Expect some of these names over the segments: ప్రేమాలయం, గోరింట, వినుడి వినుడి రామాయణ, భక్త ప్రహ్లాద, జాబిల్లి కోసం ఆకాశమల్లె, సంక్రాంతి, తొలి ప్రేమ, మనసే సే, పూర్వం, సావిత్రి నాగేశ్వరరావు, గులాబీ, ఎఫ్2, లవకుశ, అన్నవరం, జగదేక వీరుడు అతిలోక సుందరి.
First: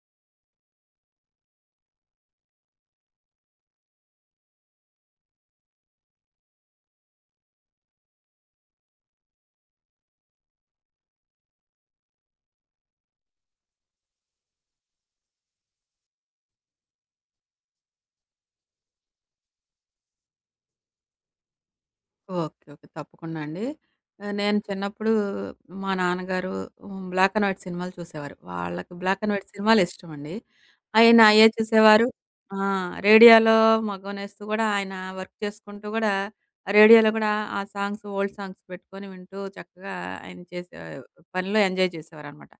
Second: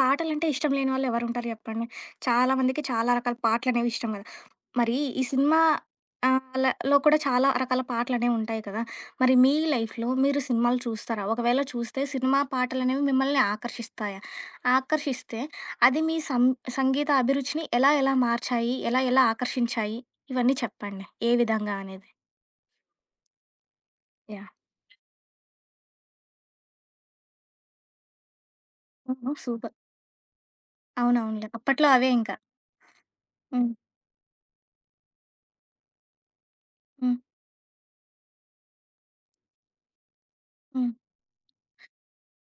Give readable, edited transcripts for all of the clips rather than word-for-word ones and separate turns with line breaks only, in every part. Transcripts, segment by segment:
పాటలంటే ఇష్టం లేని వాళ్ళు ఎవరుంటారు చెప్పండి? చాలా మందికి చాలా రకాల పాటలనేవి ఇష్టం గదా! మరి ఈ సినిమా లో కూడా చాలా రకాల పాటలనేవి ఉంటాయి కదా! మరి మీ లైఫ్‌లో మీరు సినిమాలు చూస్తారా? ఒకవేళ చూస్తే సినిమా పాటలనేవి మిమ్మల్ని ఆకర్షిస్తాయా? ఆకర్షిస్తే అది మీ సం సంగీత అభిరుచిని ఎలా ఎలా మార్చాయి? ఎలా ఎలా ఆకర్షించాయి? ఇవన్నీ చెప్పండి. ఏ విధంగా అనేది?
ఓకే. ఓకే. తప్పకుండా అండి.
యాహ్!
నేను చిన్నప్పుడు మా నాన్నగారు బ్లాక్ అండ్ వైట్ సినిమాలు చూసేవారు. వాళ్ళకి బ్లాక్
హుహు.
And white
super.
సినిమాలు ఇష్టమండి. ఆయన అయ్యే
అవునవునులే. అప్పట్లో
చూసేవారు.
అవే ఇంకా.
ఆ! రేడియోలో
హ్మ్.
మగ్గమేస్తూ గూడా ఆయన వర్క్ చేసుకుంటూ గూడా, రేడియోలో
హ్మ్.
గూడా ఆ సాంగ్స్ ఓల్డ్ సాంగ్స్ పెట్టుకొని వింటూ చక్కగా ఆయన చేసే
హ్మ్.
పనిలో ఎంజాయ్ చేసేవారనమాట.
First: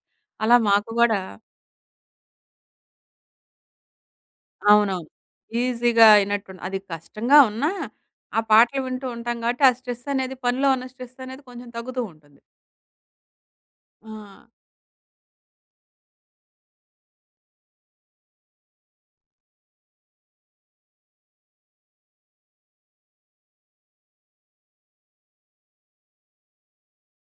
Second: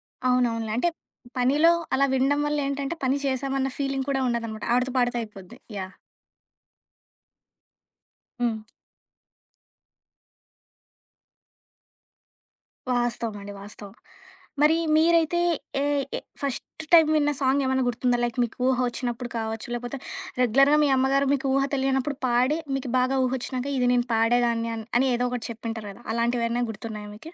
అలా
అవునవునులే. అంటే
మాకు గూడా
పనిలో అలా వినడం వల్ల ఏంటంటే పని చేశామన్న ఫీలింగ్ కూడా ఉండదనమాట. ఆడుతూ
అవునవును.
పాడుతూ అయిపోద్ది. యాహ్!
ఈజీగా అయినట్టుండి అది కష్టంగా ఉన్నా, ఆ
హ్మ్.
పాటలు వింటూ ఉంటాం గాబట్టి, ఆ స్ట్రెస్ అనేది పనిలో ఉన్న స్ట్రెస్ అనేది కొంచెం తగ్గుతూ ఉంటుంది.
వాస్తవం అండి. వాస్తవం.
ఆ!
మరి మీరైతే ఏ ఎ ఫస్ట్ టైం విన్న సాంగ్ ఏమన్నా గుర్తుందా? లైక్ మీకు ఊహ వచ్చినప్పుడు కావచ్చు, లేకపోతే రెగ్యులర్‌గా మీ అమ్మగారు మీకు ఊహ తెలియనప్పుడు పాడి, మీకు బాగా ఊహొచ్చినాక ఇది నేను పాడేదాన్ని అని, ఏదో ఒకటి చెప్పింటారు కదా! అలాంటివేమన్నా గుర్తున్నాయా మీకు?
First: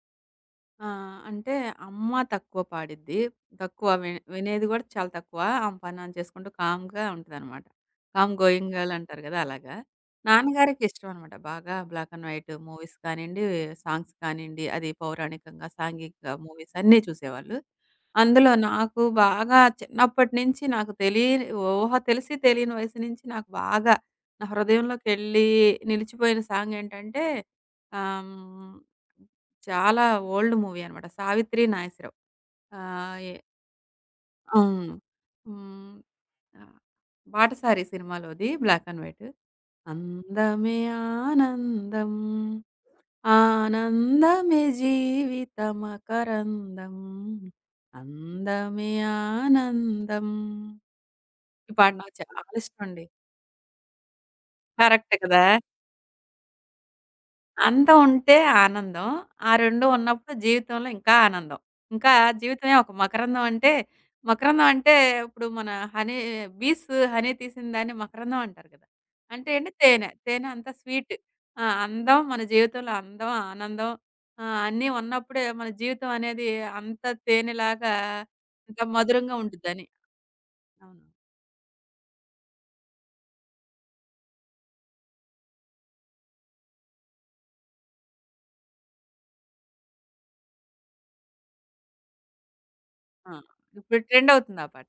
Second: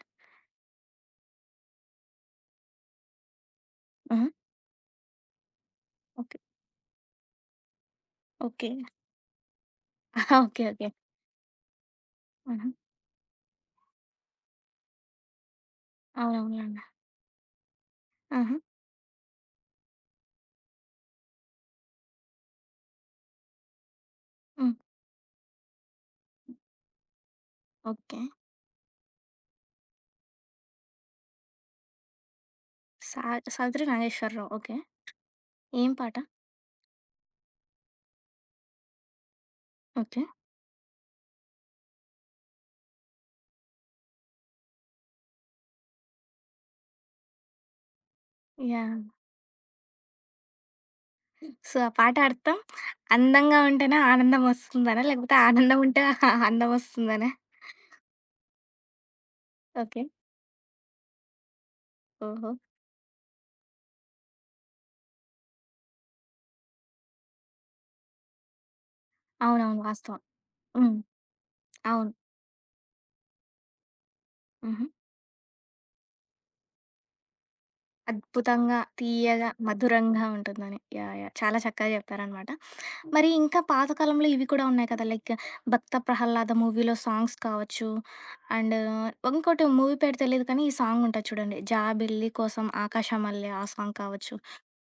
ఆ! అంటే అమ్మ తక్కువ పాడిద్ది. తక్కువ
ఆహా!
వినేది గూడా చాలా తక్కువ. ఆమె పని ఆమె
ఓకే.
చేసుకుంటూ కామ్‌గా ఉంటదనమాట. Com
okay.
గోయింగ్ గర్ల్ అంటారు గదా! అలాగా.
ఆహా, ఓకే.
నాన్నగారికి
ఓకే.
ఇష్టం అనమాట. బాగా బ్లాక్ అండ్ వైట్
ఆహా!
మూవీస్ కానియండి, సాంగ్స్ కానియండి, అది పౌరాణికంగా, సాంఘిక మూవీస్
అవునవునులెండి.
అన్నీ చూసేవాళ్ళు. అందులో
ఆహా!
నాకు బాగా చిన్నప్పటి నుంచి నాకు తెలియని ఊహ తెలిసి తెలియని వయసు నుంచి నాకు బాగా నా
హ్మ్.
హృదయంలోకెళ్ళి నిలిచిపోయిన సాంగ్ ఏంటంటే
ఓకే.
ఆహ్, హ్మ్. చాలా ఓల్డ్ మూవీ అన్నమాట. 'సావిత్రి నాగేశ్వరరావు.' ఆహ్,
సా
ఎ
'సావిత్రి నాగేశ్వరరావు.' ఓకే.
అవును.
ఏం
హ్మ్.
పాట?
ఆహ్, 'బాటసారి' సినిమాలోది బ్లాక్ అండ్ వైట్.
ఓకే.
అందమే ఆనందం, ఆనందమే జీవితమకరందం, అందమే
యాహ్!
ఆనందం. ఈ
సో, ఆ
పాట నాకు
పాట
చాలా
అర్థం
ఇష్టమండి.
అందంగా ఉంటేనే ఆనందం వస్తుందనా?
కరెక్ట్
లేకపోతే
కదా!
ఆనందం ఉంటే అందం వస్తుందనా?
అందం ఉంటే ఆనందం. ఆ 2
ఓకే.
ఉన్నప్పుడు జీవితంలో ఇంకా ఆనందం. ఇంకా
ఓహో!
జీవితమే ఒక మకరందం అంటే, మకరందం అంటే ఇప్పుడు మన హనీ బీస్ హనీ తీసిన దాన్ని మకరందం అంటారు కదా! అంటే ఏంటి
అవునవును.
తేనె.
వాస్తవం.
తేనె అంతా
హ్మ్.
స్వీట్. ఆ!
అవును.
అందం మన జీవితంలో అందం, ఆనందం
హుహు.
అన్నీ ఉన్నప్పుడే మన జీవితం అనేది అంత తేనెలాగా,
అద్భుతంగా,
ఇంత మధురంగా
తీయగా,
ఉంటుందని.
మధురంగా ఉంటుందని.
అవును.
యాహ్! యాహ్! చాలా చక్కగా చెప్పారనమాట. మరి ఇంకా పాత కాలంలో ఇవి కూడా ఉన్నాయి కదా! లైక్ 'భక్త ప్రహ్లాద' మూవీలో సాంగ్స్ కావచ్చు. అండ్ ఇంకోటి మూవీ పేరు తెలీదు కానీ, ఈ సాంగ్ ఉంటది చూడండి 'జాబిల్లి కోసం
ఆ!
ఆకాశమల్లె' ఆ సాంగ్
ఇప్పుడు ట్రెండ్
కావచ్చు.
అవుతుంది ఆ పాట.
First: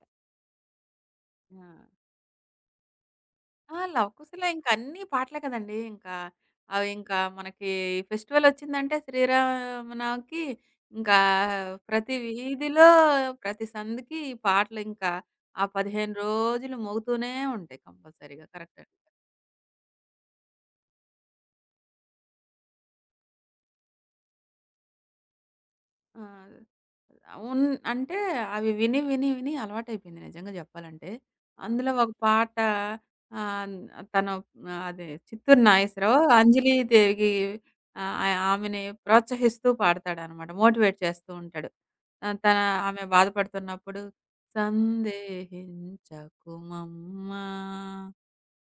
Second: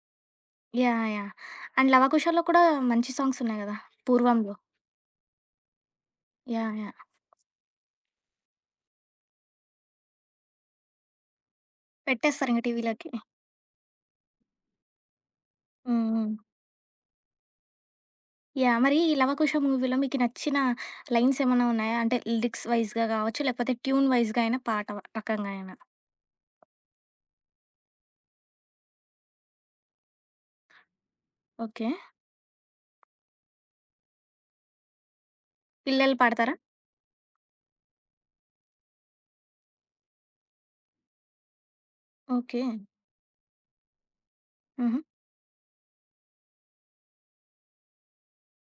యాహ్! యాహ్!
ఆ!
అండ్ 'లవకుశ'లో కూడా మంచి సాంగ్స్ ఉన్నాయి గదా!
ఆ! 'లవ్ కుశలో'
'పూర్వంలో'.
ఇంక అన్ని పాటలే కదండీ. ఇంకా
యాహ్!
అవి
యాహ్!
ఇంకా మనకి ఫెస్టివలొచ్చిందంటే శ్రీరామనవమికి ఇంకా ప్రతి
పెట్టేస్తారు ఇంక
వీధిలో,
టీవీలోకి.
ప్రతి సందుకి ఈ పాటలు ఇంకా ఆ
హ్మ్.
15
హ్మ్.
రోజులు మోగుతూనే ఉంటాయి కంపల్సరీగా.
యాహ్!
కరెక్టే.
మరి ఈ 'లవకుశ' మూవీలో మీకు నచ్చిన లైన్స్ ఏమన్నా ఉన్నాయా? అంటే లిరిక్స్ వైస్‌గా గావచ్చు, లేకపోతే ట్యూన్ వైస్‌గా అయినా, పాట రకంగా అయినా.
ఆ! అవును. అంటే అవి విని, విని, విని అలవాటైపోయింది నిజంగా జెప్పాలంటే.
ఓకే.
అందులో ఒక పాట ఆహ్, తను అదే 'చిత్తూరు
పిల్లలు
నాగేశ్వరరావు'
పాడతారా?
అంజలీదేవికి ఆహ్, ఆయ ఆమెని ప్రోత్సహిస్తూ పాడతాడనమాట. మోటివేట్ చేస్తూ ఉంటాడు. ఆహ్, తన
ఓకే.
ఆమె బాధపడుతున్నప్పుడు
హుహు.
సందేహించకుమమ్మా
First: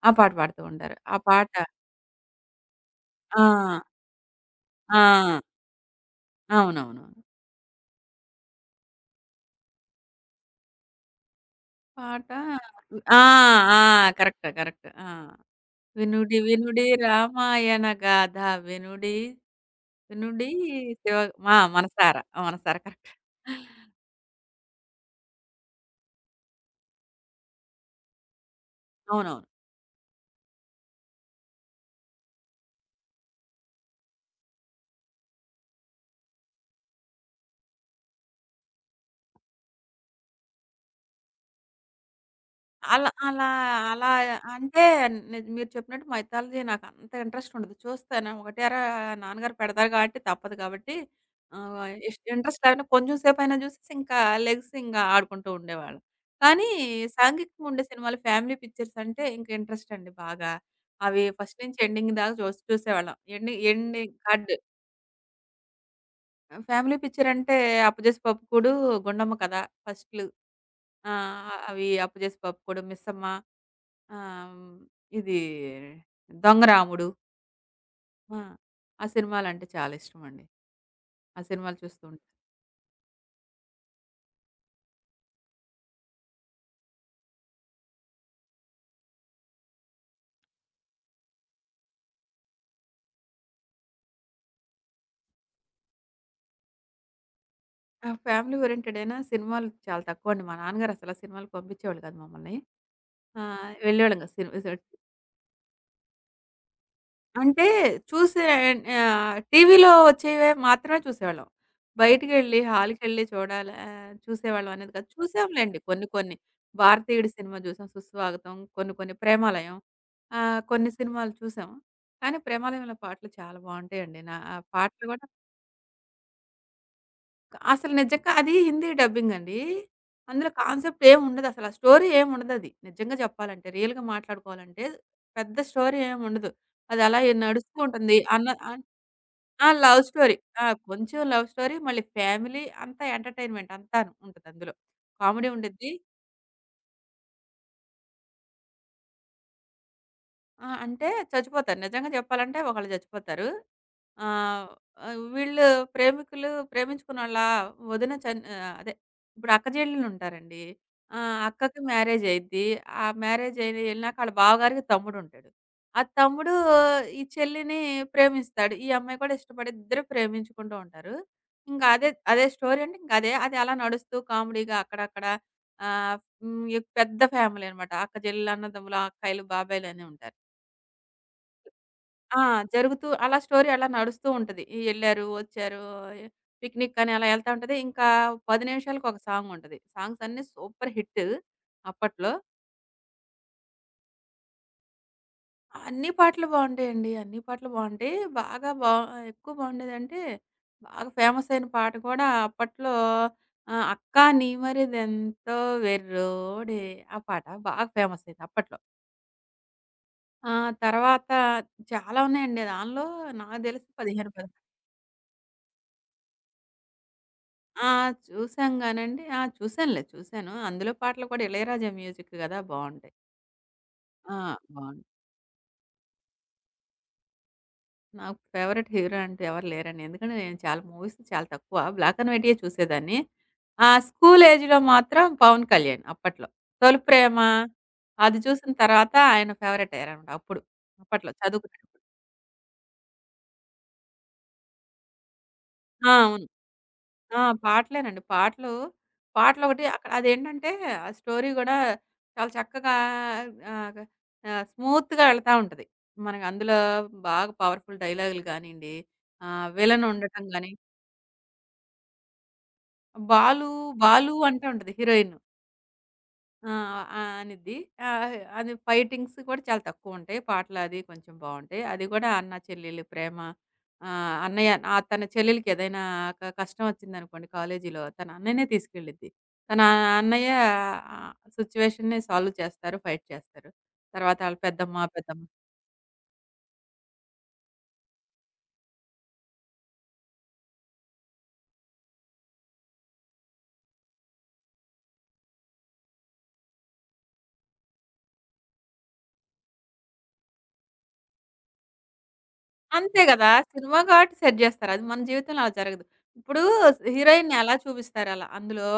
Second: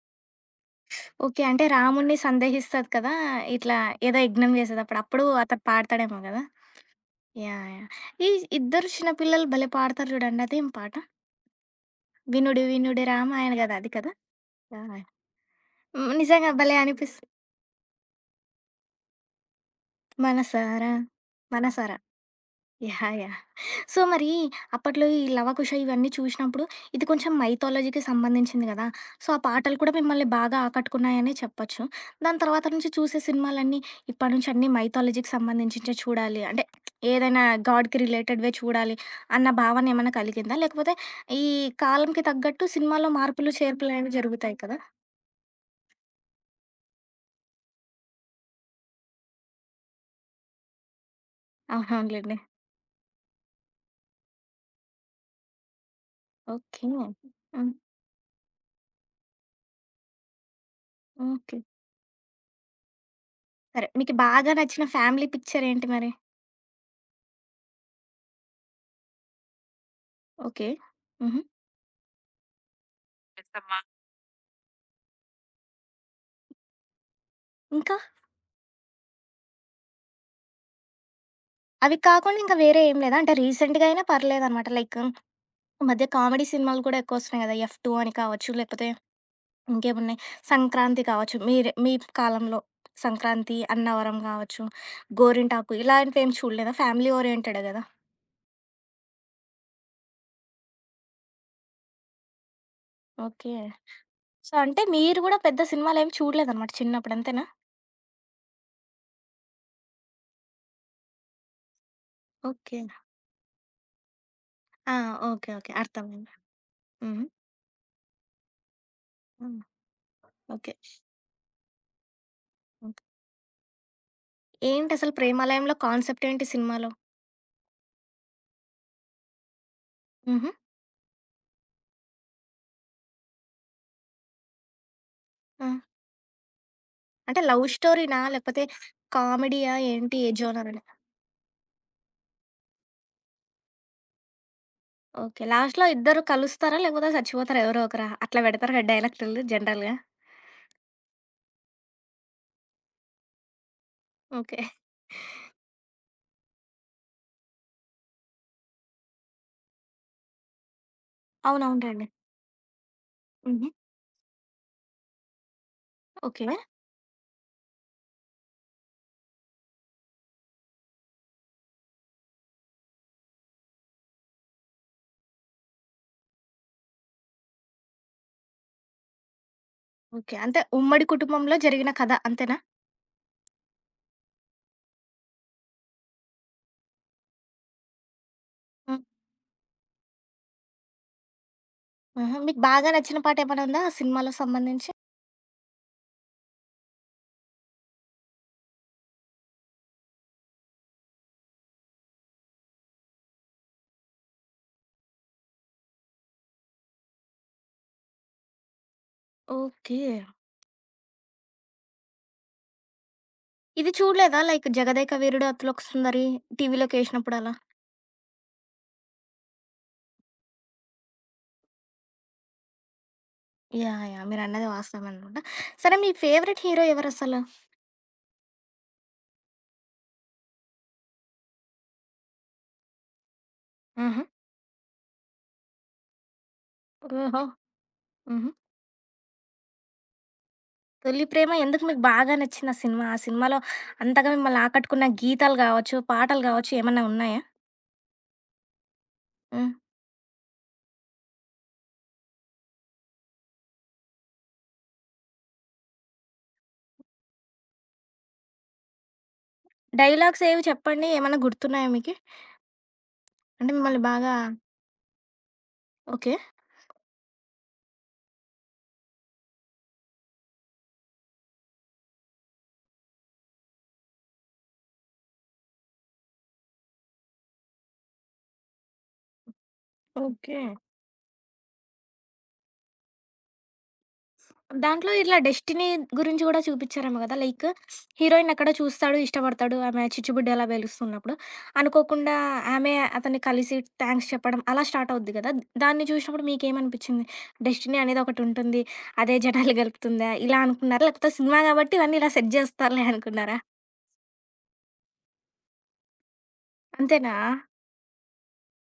ఆ పాట పాడుతూ ఉంటారు. ఆ
ఓకే.
పాట
అంటే రాముడిని సందేహిస్తది కదా!
ఆ!
ఇట్లా ఏదో యజ్ఞం చేసేటప్పుడు. అప్పుడు అప్పుడు
ఆ!
అతను పాడతాడేమో గదా!
అవునవును.
యాహ్! యాహ్! ఈ ఇద్దరు చిన్న పిల్లలు భలే పాడతారు చూడండి. అదేం పాట?
పాట
'వినుడి వినుడి
ఆ!
రామాయణ' గదా!
ఆ!
అది కదా?
కరెక్ట్. కరెక్ట్.
యాహ్!
ఆ!
హ్మ్.
వినుడి
నిజంగా భలే
వినుడి
అనిపిస్తది.
రామాయణ గాథ వినుడి వినుడి
మనసారా,
శివ ఆ!
మనసారా
మనసార. మనసార కరెక్ట్.
యాహ్! యాహ్! సో, మరి అప్పట్లో ఈ 'లవకుశ' ఇవన్నీ చూసినప్పుడు ఇది కొంచెం మైథాలజీకి సంబంధించింది గదా! సో, ఆ
అవునవును.
పాటలు కూడా మిమ్మల్ని బాగా ఆకట్టుకున్నాయనే చెప్పొచ్చు. దాని తర్వాత నుంచి చూసే సినిమాలన్నీ ఇప్పటి నుంచి అన్నీ మైథాలజీకి సంబంధించించే చూడాలి. అంటే ఏదైనా గాడ్‌కి రిలేటెడ్‌వే చూడాలి అన్న భావన ఏమన్నా కలిగిందా? లేకపోతే ఈ కాలంకి తగ్గట్టు
అలా
సినిమాలో
అలా
మార్పులు,
అలా
చేర్పులనేవి జరుగుతాయి కదా!
అంటే ని మీరు చెప్పినట్టు మైథాలజీ నాకంత ఇంట్రెస్ట్ ఉండదు. చూస్తాను ఒకటేరా నాన్నగారు పెడతారు కాబట్టి తప్పదు కాబట్టి ఆహ్, ఇష్
అవునవునులెండి.
ఇంట్రెస్ట్ లేకుండా కొంచెం సేపైనా చూసేసి ఇంకా లెగ్స్ ఇంగ ఆడుకుంటూ ఉండేవాళ్ళం. కానీ
ఓకే.
సాంఘికంగా
హ్మ్.
ఉండే సినిమాలు ఫ్యామిలీ పిక్చర్స్ అంటే ఇంక ఇంట్రెస్ట్ అండి బాగా. అవి
ఓకే.
ఫస్ట్ నుంచి ఎండింగ్ దాకా చూసేవాళ్ళం. ఎండింగ్
సరే. మీకు
ఎండింగ్
బాగా
కార్డ్
నచ్చిన ఫ్యామిలీ పిక్చర్ ఏంటి మరి?
ఆ! ఫ్యామిలీ పిక్చరంటే 'అప్పజేసి పప్పుకూడు', 'గుండమ్మ కథ' ఫస్ట్‌లు.
ఓకే. హుహు.
ఆహ్, అవి 'అప్పజేసి పప్పుకూడు', 'మిస్సమ్మ' ఆహ్, హ్మ్, ఇది 'దొంగరాముడు'
ఇంకా?
ఆ! ఆ సినిమాలంటే చాలా ఇష్టమండి. ఆ సినిమాలు
అవి
చూస్తూ ఉంటా.
కాకుండా ఇంకా వేరే ఏం లేదా? అంటే రీసెంట్‌గా అయినా పర్లేదనమాట. లైక్ ఈ మధ్య కామెడీ సినిమాలు కూడా ఎక్కువొస్తున్నాయి కదా! 'ఎఫ్2' అని కావచ్చు, లేకపోతే ఇంకేమున్నాయి 'సంక్రాంతి' కావచ్చు. మీరే మీ కాలంలో 'సంక్రాంతి', 'అన్నవరం' కావచ్చు, 'గోరింటాకు' ఇలాంటివేం చూడలేదా? ఫ్యామిలీ ఓరియెంటెడే కదా!
ఆ! ఫ్యామిలీ ఓరియెంటెడైనా సినిమాలు చాలా తక్కువండి. మా నాన్నగారు అసల సినిమాలకు పంపించేవాళ్ళు కాదు మమ్మల్ని.
ఓకే.
వెళ్ళేవాళ్ళం కాదు సిని
సో, అంటే మీరు కూడా పెద్ద సినిమాలేమి చూడలేదనమాట చిన్నప్పుడు. అంతేనా?
అంటే చూసే టీవీలో వచ్చేవి మాత్రమే చూసేవాళ్ళం. బయటికెళ్ళి
ఓకే.
హాల్‌కెళ్ళి చూడాల చూసేవాళ్ళం అనేది
ఆ!
కాదు.
ఓకే. ఓకే.
చూసాంలెండి కొన్ని
అర్థమైంది.
కొన్ని.
హుహు.
'భారతీయుడు' సినిమా చూసాం 'సుస్వాగతం', కొన్ని కొన్ని
హ్మ్.
'ప్రేమాలయం'
ఓకే.
కొన్ని సినిమాలు చూసాం. కానీ 'ప్రేమాలయంలో' పాటలు చాలా బావుంటాయండి. నా ఆ పాటలు
ఏంటసలు
కూడా
'ప్రేమాలయంలో' కాన్సెప్ట్ ఏంటి సినిమాలో?
అసలు నిజంగా అది హిందీ డబ్బింగ్ అండి.
హుహు.
అందులో కాన్సెప్ట్ ఏముండదు. అసలు ఆ స్టోరీ ఏముండదది. నిజంగా చెప్పాలంటే రియల్‌గా మాట్లాడుకోవాలంటే పెద్ద
ఆ!
స్టోరీ ఏముండదు. అది అలా
అంటే లవ్
నడుస్తూ ఉంటుంది.
స్టోరీనా?
అన్న
లేకపోతే
అన్ ఆ!
కామెడీయా?
లవ్
ఏంటి ఏ
స్టోరీ. ఆ!
జోనర్ అని?
కొంచెం లవ్ స్టోరీ మళ్ళీ ఫ్యామిలీ అంతా ఎంటర్‌టైన్‌మెంట్ అంతాను ఉంటది అందులో.
ఓకే.
కామెడీ
లాస్ట్‌లో
ఉండిద్ది.
ఇద్దరు కలుస్తారా? లేకపోతే చచ్చిపోతారా ఎవరో ఒకరా? అట్లా పెడతారు కదా! డైలాగులు జనరల్‌గా.
ఆ! అంటే చచ్చిపోతారు. నిజంగా చెప్పాలంటే ఒకళ్ళు చచ్చిపోతారు.
ఓకే.
ఆహ్, ఆహ్, వీళ్ళు ప్రేమికులు ప్రేమించుకున్నోళ్ళ వదిన చన్ ఆహ్, అదే ఇప్పుడు అక్క చెల్లెలుంటారండి. ఆ! అక్కకి
అవునవునులెండి.
మ్యారేజ్ అయిద్ది. ఆ మ్యారేజ్
హుహు.
అయి ఎళ్ళినాక ఆళ్ళ బావగారికి తమ్ముడుంటాడు. ఆ
ఓకే.
తమ్ముడు ఈ చెల్లిని ప్రేమిస్తాడు. ఈ అమ్మాయి కూడా ఇష్టపడి ఇద్దరు ప్రేమించుకుంటూ ఉంటారు. ఇంక అదే అదే స్టోరీ అంటే ఇంక అదే. అది అలా నడుస్తూ కామెడీగా అక్కడక్కడ ఆహ్, హ్మ్. పెద్ద ఫ్యామిలీ అనమాట. అక్క చెల్లెలు, అన్నదమ్ములు, అక్కాయిలు, బాబాయిలు అని
ఓకే.
ఉంటారు.
అంటే ఉమ్మడి కుటుంబంలో జరిగిన కథ
ఆ!
అంతేనా?
జరుగుతూ అలా స్టోరీ అలా నడుస్తూ ఉంటది. ఈ యెళ్లారు, వచ్చారు, పిక్నిక్ అని అలా యెళ్తా ఉంటది. ఇంకా 10
హ్మ్.
నిమిషాలకు ఒక సాంగ్ ఉంటది. సాంగ్స్ అన్నీ సూపర్ హిట్ అప్పట్లో.
ఆహా! మీకు బాగా నచ్చిన పాట ఏమైనా ఉందా ఆ సినిమాలో సంబంధించి?
అన్ని పాటలు బావుంటాయండి. అన్ని పాటలు బావుంటాయి. బాగా బా ఎక్కువ బావుండేదంటే బాగా ఫేమస్ అయిన పాట కూడా అప్పట్లో 'అక్కా నీ మరిదెంతో వెర్రోడే' ఆ పాట బాగా ఫేమస్ అయింది అప్పట్లో.
ఓకే.
ఆ తర్వాత చాలా ఉన్నాయండి. దానిలో నాకు తెలిసి
ఇది
15,
చూడలేదా
16
లైక్ 'జగదేక వీరుడు అతిలోక సుందరి' టీవీలోకేసినప్పుడు అలా?
ఆ! చూసాం గానండి. ఆ! చూసానులే చూసాను. అందులో పాటలు కూడా ఇళయరాజా మ్యూజిక్ గదా! బావుంటాయి.
యాహ్! యాహ్!
ఆ!
మీరన్నది
బావుంటాయి.
వాస్తవమనుకుంటా. సరే మీ ఫేవరెట్ హీరో ఎవరసలు?
నాకు ఫేవరెట్ హీరో అంటే ఎవరు లేరండి. ఎందుకంటే నేను చాలా మూవీస్ చాలా తక్కువ. బ్లాక్ అండ్ వైట్‌యే చూసేదాన్ని. ఆ
హుహు.
స్కూల్ ఏజ్‌లో మాత్రం పవన్ కళ్యాణ్ అప్పట్లో. 'తొలి
ఓహో!
ప్రేమ' అది
హుహు.
చూసిన తర్వాత ఆయన ఫేవరెట్ అయ్యారనమాట అప్పుడు.
'తొలి
అప్పట్లో
ప్రేమ' ఎందుకు మీకు
చదువుకునేటప్పుడు.
బాగా నచ్చింది ఆ సినిమా? ఆ సినిమాలో అంతగా మిమ్మల్ని ఆకట్టుకున్న గీతాలు గావచ్చు,
ఆ!
పాటలు
అవును.
గావచ్చు ఏమన్నా ఉన్నాయా?
ఆ! పాటలేనండి. పాటలు,
హ్మ్.
పాటలొకటి అక్కడ అదేంటంటే, ఆ స్టోరీ గూడా చాలా చక్కగా ఆహ్, గ స్మూత్‌గా ఎళ్తా ఉంటది. మనకి అందులో బాగా పవర్‌ఫుల్ డైలాగులు గానియండి,
డైలాగ్స్
విలనుండటం
ఏవి
గాని,
చెప్పండి. ఏమన్నా గుర్తున్నాయా మీకి? అంటే
'బాలు
మిమ్మల్ని బాగా
బాలు' అంటా ఉంటది హీరోయిన్.
ఓకే.
ఆ! ఆహ్, అనిద్ది. ఆహ్, అది ఫైటింగ్స్ కూడా చాలా తక్కువుంటాయి. పాటలది కొంచెం బావుంటాయి. అది కూడా అన్న చెల్లెలు ప్రేమ. అన్నయ్య ఆ తన చెల్లెలికి ఏదైనా కష్టం వచ్చిందనుకోండి కాలేజీలో తన అన్నయ్యనే తీసుకెళ్ళిద్ది. తన అన్నయ్య
ఓకే.
ఆ సిట్యుయేషన్‌ని సాల్వ్ చేస్తారు. ఫైట్ చేస్తారు. తర్వాత ఆళ్ళ పెద్దమ్మ,
దాంట్లో ఇట్లా
పెద్దమ్మ
డెస్టినీ గురించి గూడా చూపిచ్చారేమో గదా! లైక్ హీరోయిన్ ఎక్కడో చూస్తాడు, ఇష్టపడతాడు. ఆమె చిచ్చుబుడ్డి అలా పేలుస్తున్నప్పుడు. అనుకోకుండా ఆమె అతన్ని కలిసి థాంక్స్ చెప్పడం అలా స్టార్ట్ అవుద్ది గదా! దాన్ని చూసినప్పుడు మీకేమనిపిచ్చింది? డెస్టినీ అనేది ఒకటుంటుంది. అదే జనాలు గలుపుతుందా? ఇలా అనుకున్నారా? లేకపోతే సినిమా గాబట్టి ఇవన్నీ ఇలా సెట్ జేస్తారులే
అంతే గదా!
అనుకున్నారా?
సినిమా కాబట్టి సెట్ జేస్తారు. అది మన జీవితంలో అలా జరగదు. ఇప్పుడు
అంతేనా?
హీరోయిన్‌ని ఎలా చూపిస్తారు అలా అందులో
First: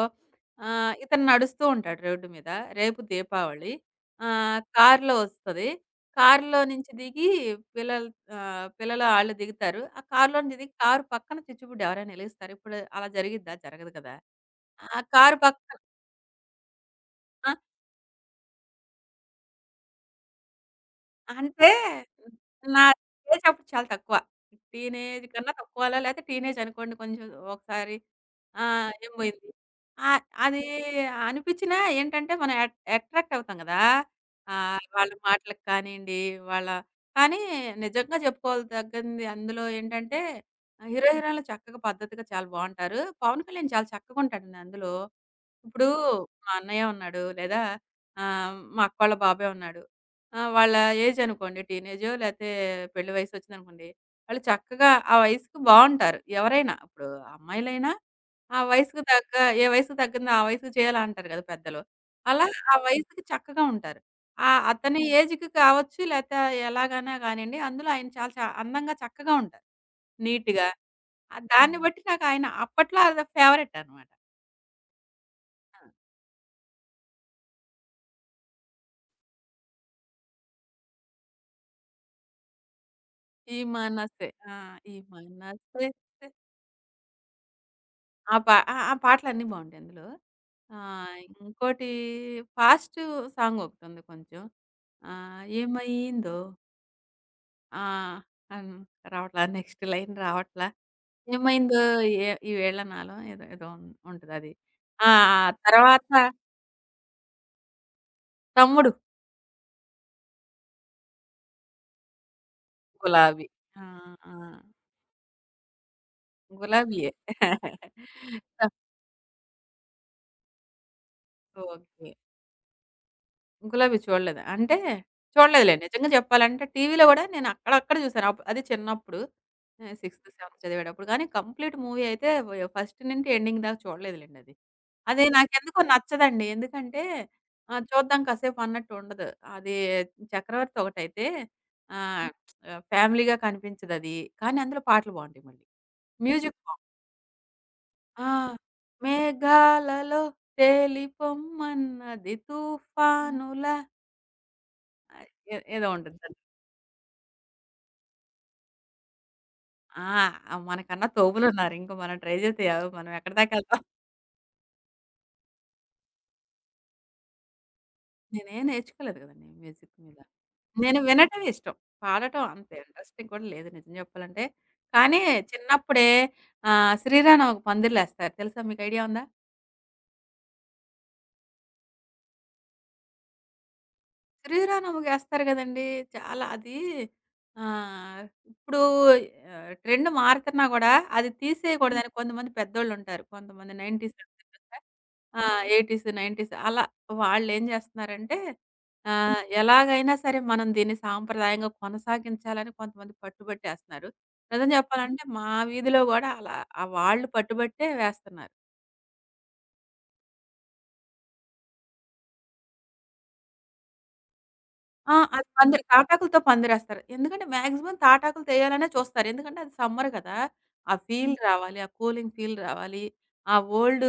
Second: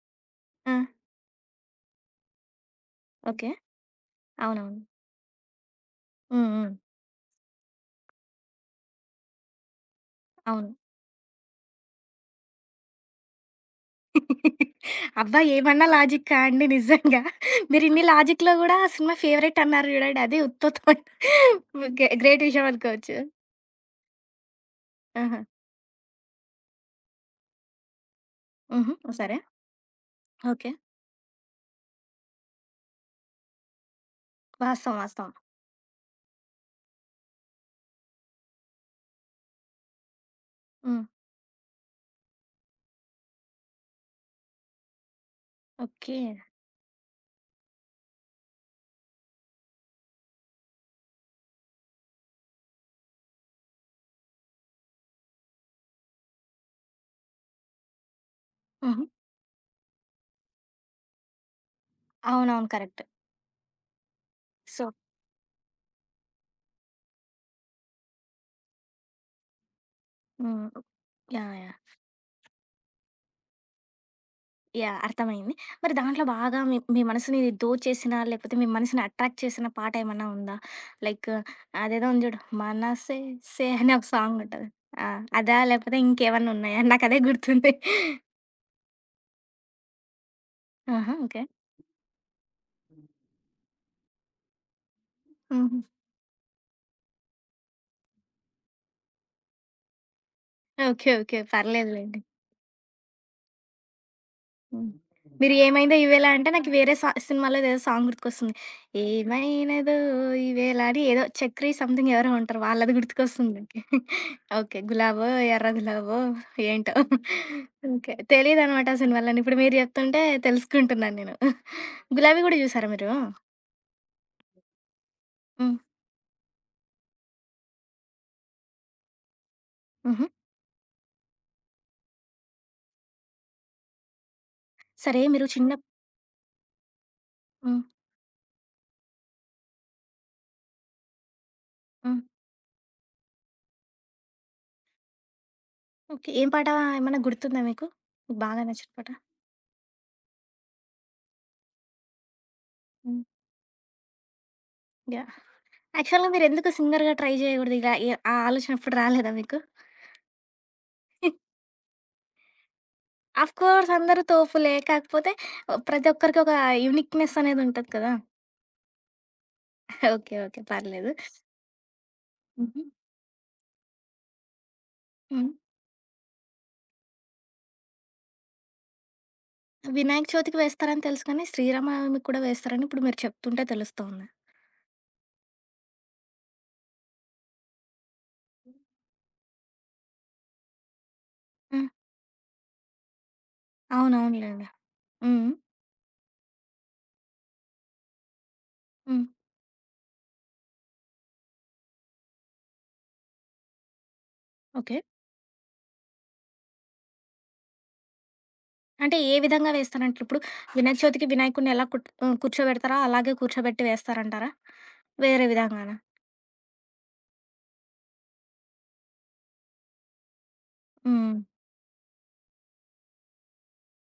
ఆ!
ఇతను నడుస్తూ ఉంటాడు రోడ్డు మీద. రేపు
ఓకే.
దీపావళి.
అవునవును.
కారులో వస్తది.
హ్మ్.
కారులో
హ్మ్.
నుంచి దిగి పిల్లలు పిల్లలు ఆళ్ళు దిగుతారు. ఆ కారులో నుంచి
అవును.
దిగి కారు పక్కన చిచ్చుబుడ్డి ఎవరైనా ఎలిగిస్తారు. ఇప్పుడు అలా జరిగిద్దా? జరగదు కదా! ఆ కారు
అబ్బా!
పక్క
ఏమన్నా లాజిక్కా అండి నిజంగా.
ఆ!
మీరిన్ని లాజిక్‌లో గూడా ఆ సినిమా ఫేవరెట్ అన్నారు జూడండి. అదే ఉత్తత్తోన్
అంటే
గ్రేట్ విషయం
నా
అనుకోవచ్చు.
ఏజ్ అప్పుడు చాలా తక్కువ. టీనేజ్
ఆహా!
కన్నా తక్కువలో లేతే టీనేజ్ అనుకోండి కొంచెం ఒకసారి
హుహు.
ఏం
సరే.
పోయింది. అది
ఓకే.
అనిపించినా ఏంటంటే మనం అట్రాక్ట్ అవుతాం గదా!
వాస్తవం.
వాళ్ళ
వాస్తవం.
మాటలకి కానియండి, వాళ్ళ కానీ నిజంగా చెప్పుకోవాలి తగ్గింది అందులో ఏంటంటే
హ్మ్.
హీరో, హీరోయిన్‌లు చక్కగా పద్ధతిగా చాలా బావుంటారు. పవన్ కళ్యాణ్ చాలా చక్కగా ఉంటాడండి అందులో. ఇప్పుడు
ఓకే.
మా అన్నయ్య ఉన్నాడు లేదా మా అక్కోళ్ళ బాబాయ్ ఉన్నాడు. ఆ! వాళ్ళ ఏజ్ అనుకోండి. టీనేజో లేతే పెళ్లి వయసొచ్చిందనుకోండి. వాళ్ళు చక్కగా ఆ వయసుకి బావుంటారు. ఎవరైనా ఇప్పుడు అమ్మాయిలైనా ఆ వయసుకు
హుహు.
తగ్గ ఏ వయసుకు తగ్గిందో ఆ వయసుకు చేయాలా అంటారు గదా పెద్దలు. అలా
అవునవును.
ఆ
కరెక్ట్.
వయసుకి చక్కగా ఉంటారు.
సో
అతని ఏజ్‌కి కావచ్చు లేతే ఎలాగైనా గానియండి అందులో ఆయన చాలా అందంగా చక్కగా ఉంటారు. నీట్‌గా.
హ్మ్. యాహ్! యాహ్!
దాన్ని బట్టి నాకు ఆయన అప్పట్లో అది ఫేవరెట్ అనమాట.
యాహ్! అర్థమైంది.
ఆ!
మరి దాంట్లో బాగా మీ మీ మనసుని దోచేసిన, లేకపోతే మీ మనసుని అట్రాక్ట్ చేసిన పాట ఏమన్నా ఉందా? లైక్ అదేదో ఉంది జూడు
ఈ
'సే' అని ఒక
మనసే.
సాంగ్
ఆ!
ఉంటది.
ఈ
ఆ! అదా?
మనసే
లేకపోతే ఇంకేమన్నా ఉన్నాయా? నాకదే గుర్తుంది.
ఆ! పా ఆ! ఆ పాటలన్నీ బావుంటాయి అందులో.
ఆహా!
ఆహ్,
ఓకే.
ఇంకోటి ఫాస్టు సాంగ్ ఒకటుంది కొంచెం.
హుహు.
ఏమైందో ఆహ్, అన్ రావట్లా నెక్స్ట్ లైన్ రావట్లా.
ఓకే. ఓకే.
ఏమైందో
పర్లేదులెండి.
ఏ ఈవేళ నాలో ఏదో ఏదో ఉంటదది.
హ్మ్.
ఆ!
మీరు ఏమైందో
తర్వాత
ఈవేళ అంటే నాకు వేరే సినిమాలోది ఏదో సాంగ్ గుర్తుకొస్తుంది.
తమ్ముడు
ఏమైనదో ఈవేళ అని ఏదో చక్రి సంథింగ్ ఎవరో ఉంటారు. వాళ్ళది
గులాబీ.
గుర్తుకొస్తుంది.
ఆ! ఆ!
ఓకే. గులాబో, ఎర్ర గులాబో ఏంటో.
గులాబీయే.
ఓకే. తెలీదనమాట ఆ సినిమాలన్నీ. ఇప్పుడు మీరు చెప్తుంటే తెలుసుకుంటున్నాను నేను.
ఓకే.
'గులాబీ' గూడా చూసారా మీరు?
'గులాబీ' చూడలేదు. అంటే చూడలేదులే.
హ్మ్.
నిజంగా చెప్పాలంటే టీవీలో గూడా నేను అక్కడక్కడ చూసాను. అది చిన్నప్పుడు.
హుహు.
సిక్స్త్, సెవెన్త్ చదివేటప్పుడు. కానీ కంప్లీట్ మూవీ అయితే ఫస్ట్ నుండి ఎండింగ్ దాకా చూడలేదులెండి అది.
సరే
అది
మీరు చిన్న
నాకెందుకో నచ్చదండి. ఎందుకంటే
హ్మ్.
చూద్దాం కాసేపు అన్నట్టు ఉండదు. అది 'చక్రవర్తి' ఒకటైతే
హ్మ్.
ఆహ్, ఫ్యామిలీగా కనిపించదది. కానీ అందులో పాటలు బావుంటాయి మళ్ళీ.
ఓకే. ఏం
మ్యూజిక్
పాట
బావుం
ఏమన్నా గుర్తుందా మీకు?
ఆ!
మీకు బాగా నచ్చిన పాట?
మేఘాలలో తేలిపొమ్మన్నది
హ్మ్.
తుఫానులా ఆ!
యాహ్!
ఏదో ఉంటుంది.
యాక్చువల్‌గా మీరెందుకు సింగర్‌గా ట్రై జేయగూడదు? ఇలా ఏ ఆ ఆలోచన ఎప్పుడు రాలేదా మీకు?
ఆ! మనకన్నా తోబులున్నారు. ఇంక మనం ట్రై చేస్తే మనం ఎక్కడి దాకా ఎళ్తాం.
ఆఫ్‌కోర్స్ అందరూ తోపులే. కాకపోతే ప్రతి ఒక్కరికి ఒక యూనిక్‌నెస్ అనేదుంటది కదా!
నేనేం నేర్చుకోలేదు కదండీ మ్యూజిక్ మీద.
ఓకే. ఓకే.
నేను
పర్లేదు.
వినటమే ఇష్టం. పాడటం అంత
హుహు.
ఇంట్రెస్టింగ్ కూడా లేదు నిజం చెప్పాలంటే. కానీ
హ్మ్.
చిన్నప్పుడే 'శ్రీరామనవమికి' పందిర్లేస్తారు. తెలుసా మీకు ఐడియా ఉందా?
వినాయక చవితికి వేస్తారని తెలుసు కానీ, శ్రీరామనవమికి కూడా వేస్తారని ఇప్పుడు మీరు చెప్తుంటే తెలుస్తోంది.
శ్రీరామనవమికేస్తారు కదండీ! చాలా అది ఆహ్, ఇప్పుడు ట్రెండ్ మారుతున్నా కూడా అది
ఆ!
తీసేయకూడదని కొంతమంది పెద్దోళ్ళుంటారు. కొంతమంది 90స్
అవునవునులెండి.
ఆ!
హ్మ్.
80స్, 90స్ అలా వాళ్ళేం జేస్తన్నారంటే
హ్మ్.
ఎలాగైనా సరే మనం దీన్ని సాంప్రదాయంగా కొనసాగించాలని కొంతమంది పట్టుబట్టేస్తన్నారు. నిజం
ఓకే.
జెప్పాలంటే మా వీధిలో గూడా అలా ఆ వాళ్ళు పట్టుబట్టే వేస్తన్నారు.
అంటే ఏ విధంగా వేస్తారంటారు? ఇప్పుడు వినాయక చవితికి వినాయకుడిని ఎలా కూర్చోబెడతారో అలాగే కూర్చోబెట్టి వేస్తారంటారా?
ఆ!
వేరే
అది పందిరి
విధంగానా?
తాటాకులతో పందిరేస్తారు. ఎందుకంటే మాక్సిమం తాటాకులు తెయాలనే చూస్తారు. ఎందుకంటే అది సమ్మర్ కదా! ఆ
హ్మ్.
ఫీల్ రావాలి. ఆ కూలింగ్ ఫీల్ రావాలి. ఆ ఓల్డ్,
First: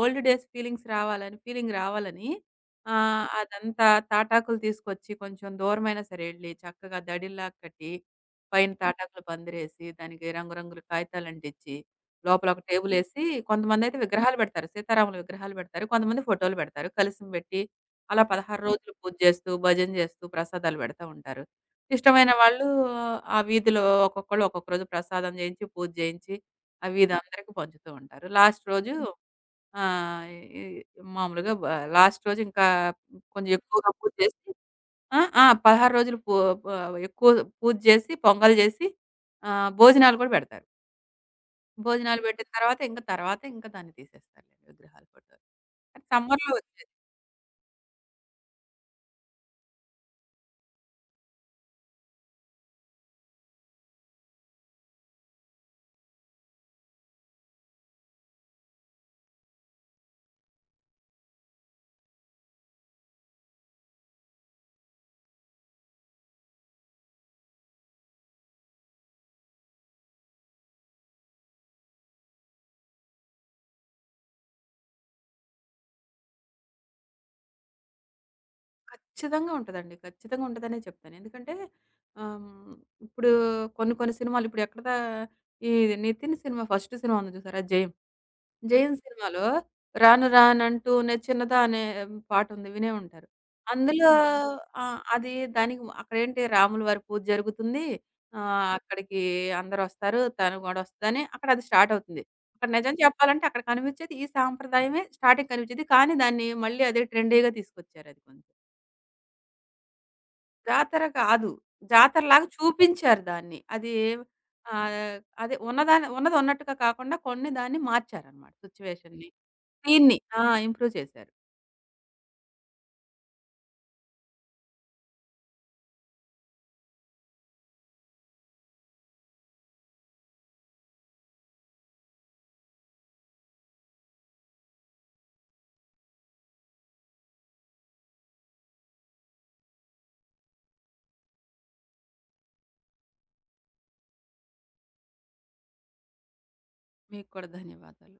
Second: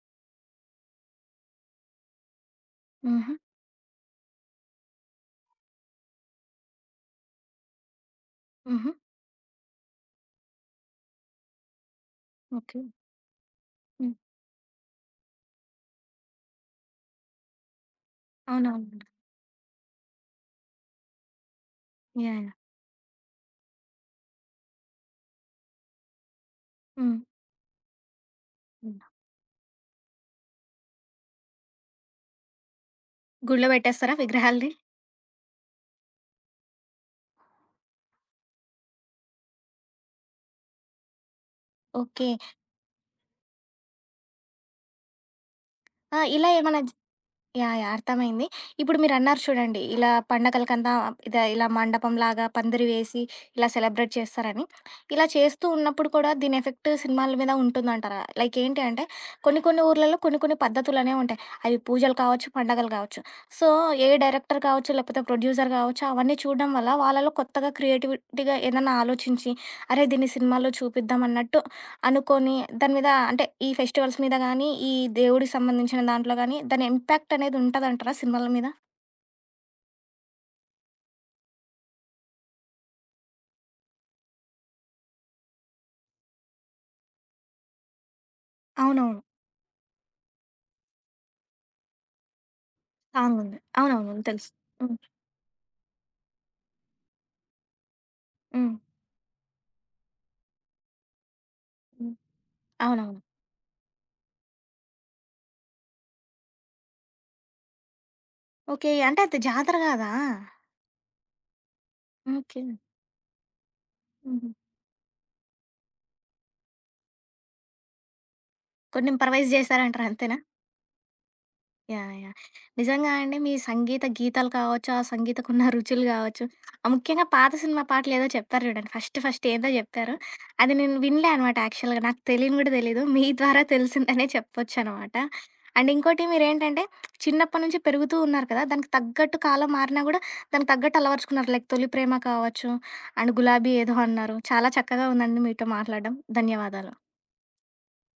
ఓల్డ్ డేస్ ఫీలింగ్స్ రావాలని ఫీలింగ్ రావాలని ఆహ్, హ్మ్.
హుహు.
అదంతా తాటాకులు తీసుకొచ్చి కొంచెం దూరమైనా సరే ఎళ్లి చక్కగా దడిల్లాగా కట్టి, పైన
హుహు.
తాటాకులు పందిరేసి, దానికి రంగురంగుల కాగితాలు అంటించి, లోపల ఒక
ఓకే.
టేబులేసి కొంతమందైతే
హ్మ్.
విగ్రహాలు పెడతారు. సీతారాముల విగ్రహాలు పెడతారు. కొంతమంది ఫోటోలు పెడతారు. కలిసి పెట్టి అలా 16 రోజులు
అవునవునండి.
పూజ చేస్తూ, భజన చేస్తూ ప్రసాదాలు పెడతా ఉంటారు. ఇష్టమైన
యాహ్! యాహ్!
వాళ్ళు ఆ వీధిలో ఒక్కొక్కళ్ళు ఒక్కొక్క రోజు ప్రసాదం చేయించి, పూజ చేయించి, ఆ వీధి
హ్మ్.
అందరికి పంచుతూ ఉంటారు. లాస్ట్ రోజు
హ్మ్.
ఆహ్, ఈ మామూలుగా బ లాస్ట్ రోజు ఇంకా కొంచెం
గుడిలో
ఎక్కువగా పూజ
పెట్టేస్తారా
చేసి
విగ్రహాల్ని?
ఆ! ఆ! 16 రోజులు పూ ప ఎక్కువ పూజ చేసి, పొంగల్ చేసి భోజనాలు కూడా పెడతారు. భోజనాలు
ఓకే.
పెట్టిన తర్వాత ఇంక తర్వాత ఇంక దాన్ని తీసేస్తారులెండి విగ్రహాలు ఫోటోలు. కానీ
ఆ! ఇలా
సమ్మర్‌లో
ఏమన్నా జ
వచ్చేది.
యాహ్! యాహ్! అర్థమైంది. ఇప్పుడు మీరన్నారు చూడండి, ఇలా పండగలకంతా ఇలా మండపంలాగా పందిరి వేసి, ఇలా సెలబ్రేట్ చేస్తారని. ఇలా చేస్తూ ఉన్నప్పుడు కూడా దీని ఎఫెక్ట్ సినిమాల మీద ఉంటుందంటారా? లైక్ ఏంటి అంటే, కొన్ని కొన్ని ఊర్లలో కొన్ని కొన్ని పద్ధతులనేవి ఉంటాయి. అవి పూజలు కావచ్చు, పండగలు కావచ్చు. సో, ఏ డైరెక్టర్ కావచ్చు, లేకపోతే ప్రొడ్యూసర్ కావచ్చు, అవన్నీ చూడడం వల్ల వాళ్ళలో కొత్తగా క్రియేటివిటీగా ఏదన్నా ఆలోచించి, అరే! దీన్ని సినిమాలో చూపిద్దాం అన్నట్టు అనుకోని దాని మీద అంటే ఈ ఫెస్టివల్స్ మీద గానీ, ఈ దేవుడికి సంబంధించిన దాంట్లో గానీ దాని ఇంపాక్ట్ అనేది ఉంటదంటారా సినిమాల మీద?
ఖచ్చితంగా ఉంటదండి. ఖచ్చితంగా ఉంటదనే చెప్తాను. ఎందుకంటే ఆహ్, హ్మ్, ఇప్పుడు కొన్ని కొన్ని సినిమాలు ఇప్పుడు ఎక్కడ దా ఈ 'నితిన్' సినిమా ఫస్ట్ సినిమా ఉంది చూసారా 'జయం'. 'జయం'
అవునవును.
సినిమాలో 'రాను రానంటూనే చిన్నదా' అనే పాట ఉంది వినే ఉంటారు.
సాంగుంది.
అందులో
అవునవును. తెలుసు. హ్మ్.
అది దానికి అక్కడేంటి రాముల వారి పూజ జరుగుతుంది.
హ్మ్.
అక్కడికి అందరొస్తారు. తను కూడా వస్తదని అక్కడ అది స్టార్ట్
హ్మ్.
అవుతుంది. అక్కడ నిజం
అవునవును.
చెప్పాలంటే అక్కడ కనిపించేది ఈ సాంప్రదాయమే స్టార్టింగ్ కనిపించేది. కానీ దాన్ని మళ్ళీ అదే ట్రెండీగా తీసుకొచ్చారది కొంచెం.
ఓకే. అంటే అది జాతర గాదా?
జాతర కాదు. జాతరలాగా
ఓకే.
చూపించారు దాన్ని. అది
హుహు.
ఆహ్, అదే ఉన్నది ఉన్నట్టుగా కాకుండా కొన్ని దాన్ని మార్చారన్నమాట
కొంచెం
సిట్యుయేషన్‌ని.
ఇంప్రవైజ్ జేశారంటారు
దీన్ని
అంతేనా?
ఆ! ఇంప్రూవ్ చేశారు.
యాహ్! యాహ్! నిజంగా అండి మీ సంగీత గీతాలు కావచ్చు, ఆ సంగీతకున్న రుచులు కావచ్చు, ఆ ముఖ్యంగా పాత సినిమా పాటలేదో చెప్పారు చూడండి. ఫస్ట్ ఫస్ట్ ఏదో చెప్పారు. అది నేను వినలే అనమాట యాక్చువల్‌గా. నాకు తెలియని కూడా తెలీదు. మీ ద్వారా తెలిసిందనే చెప్పొచ్చనమాట. అండ్ ఇంకోటి మీరేంటంటే చిన్నప్పటి నుంచి పెరుగుతూ ఉన్నారు కదా! దానికి తగ్గట్టు కాలం మారినా కూడా దానికి తగ్గట్టు అలవరుచుకున్నారు. లైక్ 'తొలి ప్రేమ' కావచ్చు, అండ్ 'గులాబీ' ఏదో అన్నారు. చాలా చక్కగా ఉందండి మీతో మాట్లాడడం. ధన్యవాదాలు.
మీకు కూడా ధన్యవాదాలు.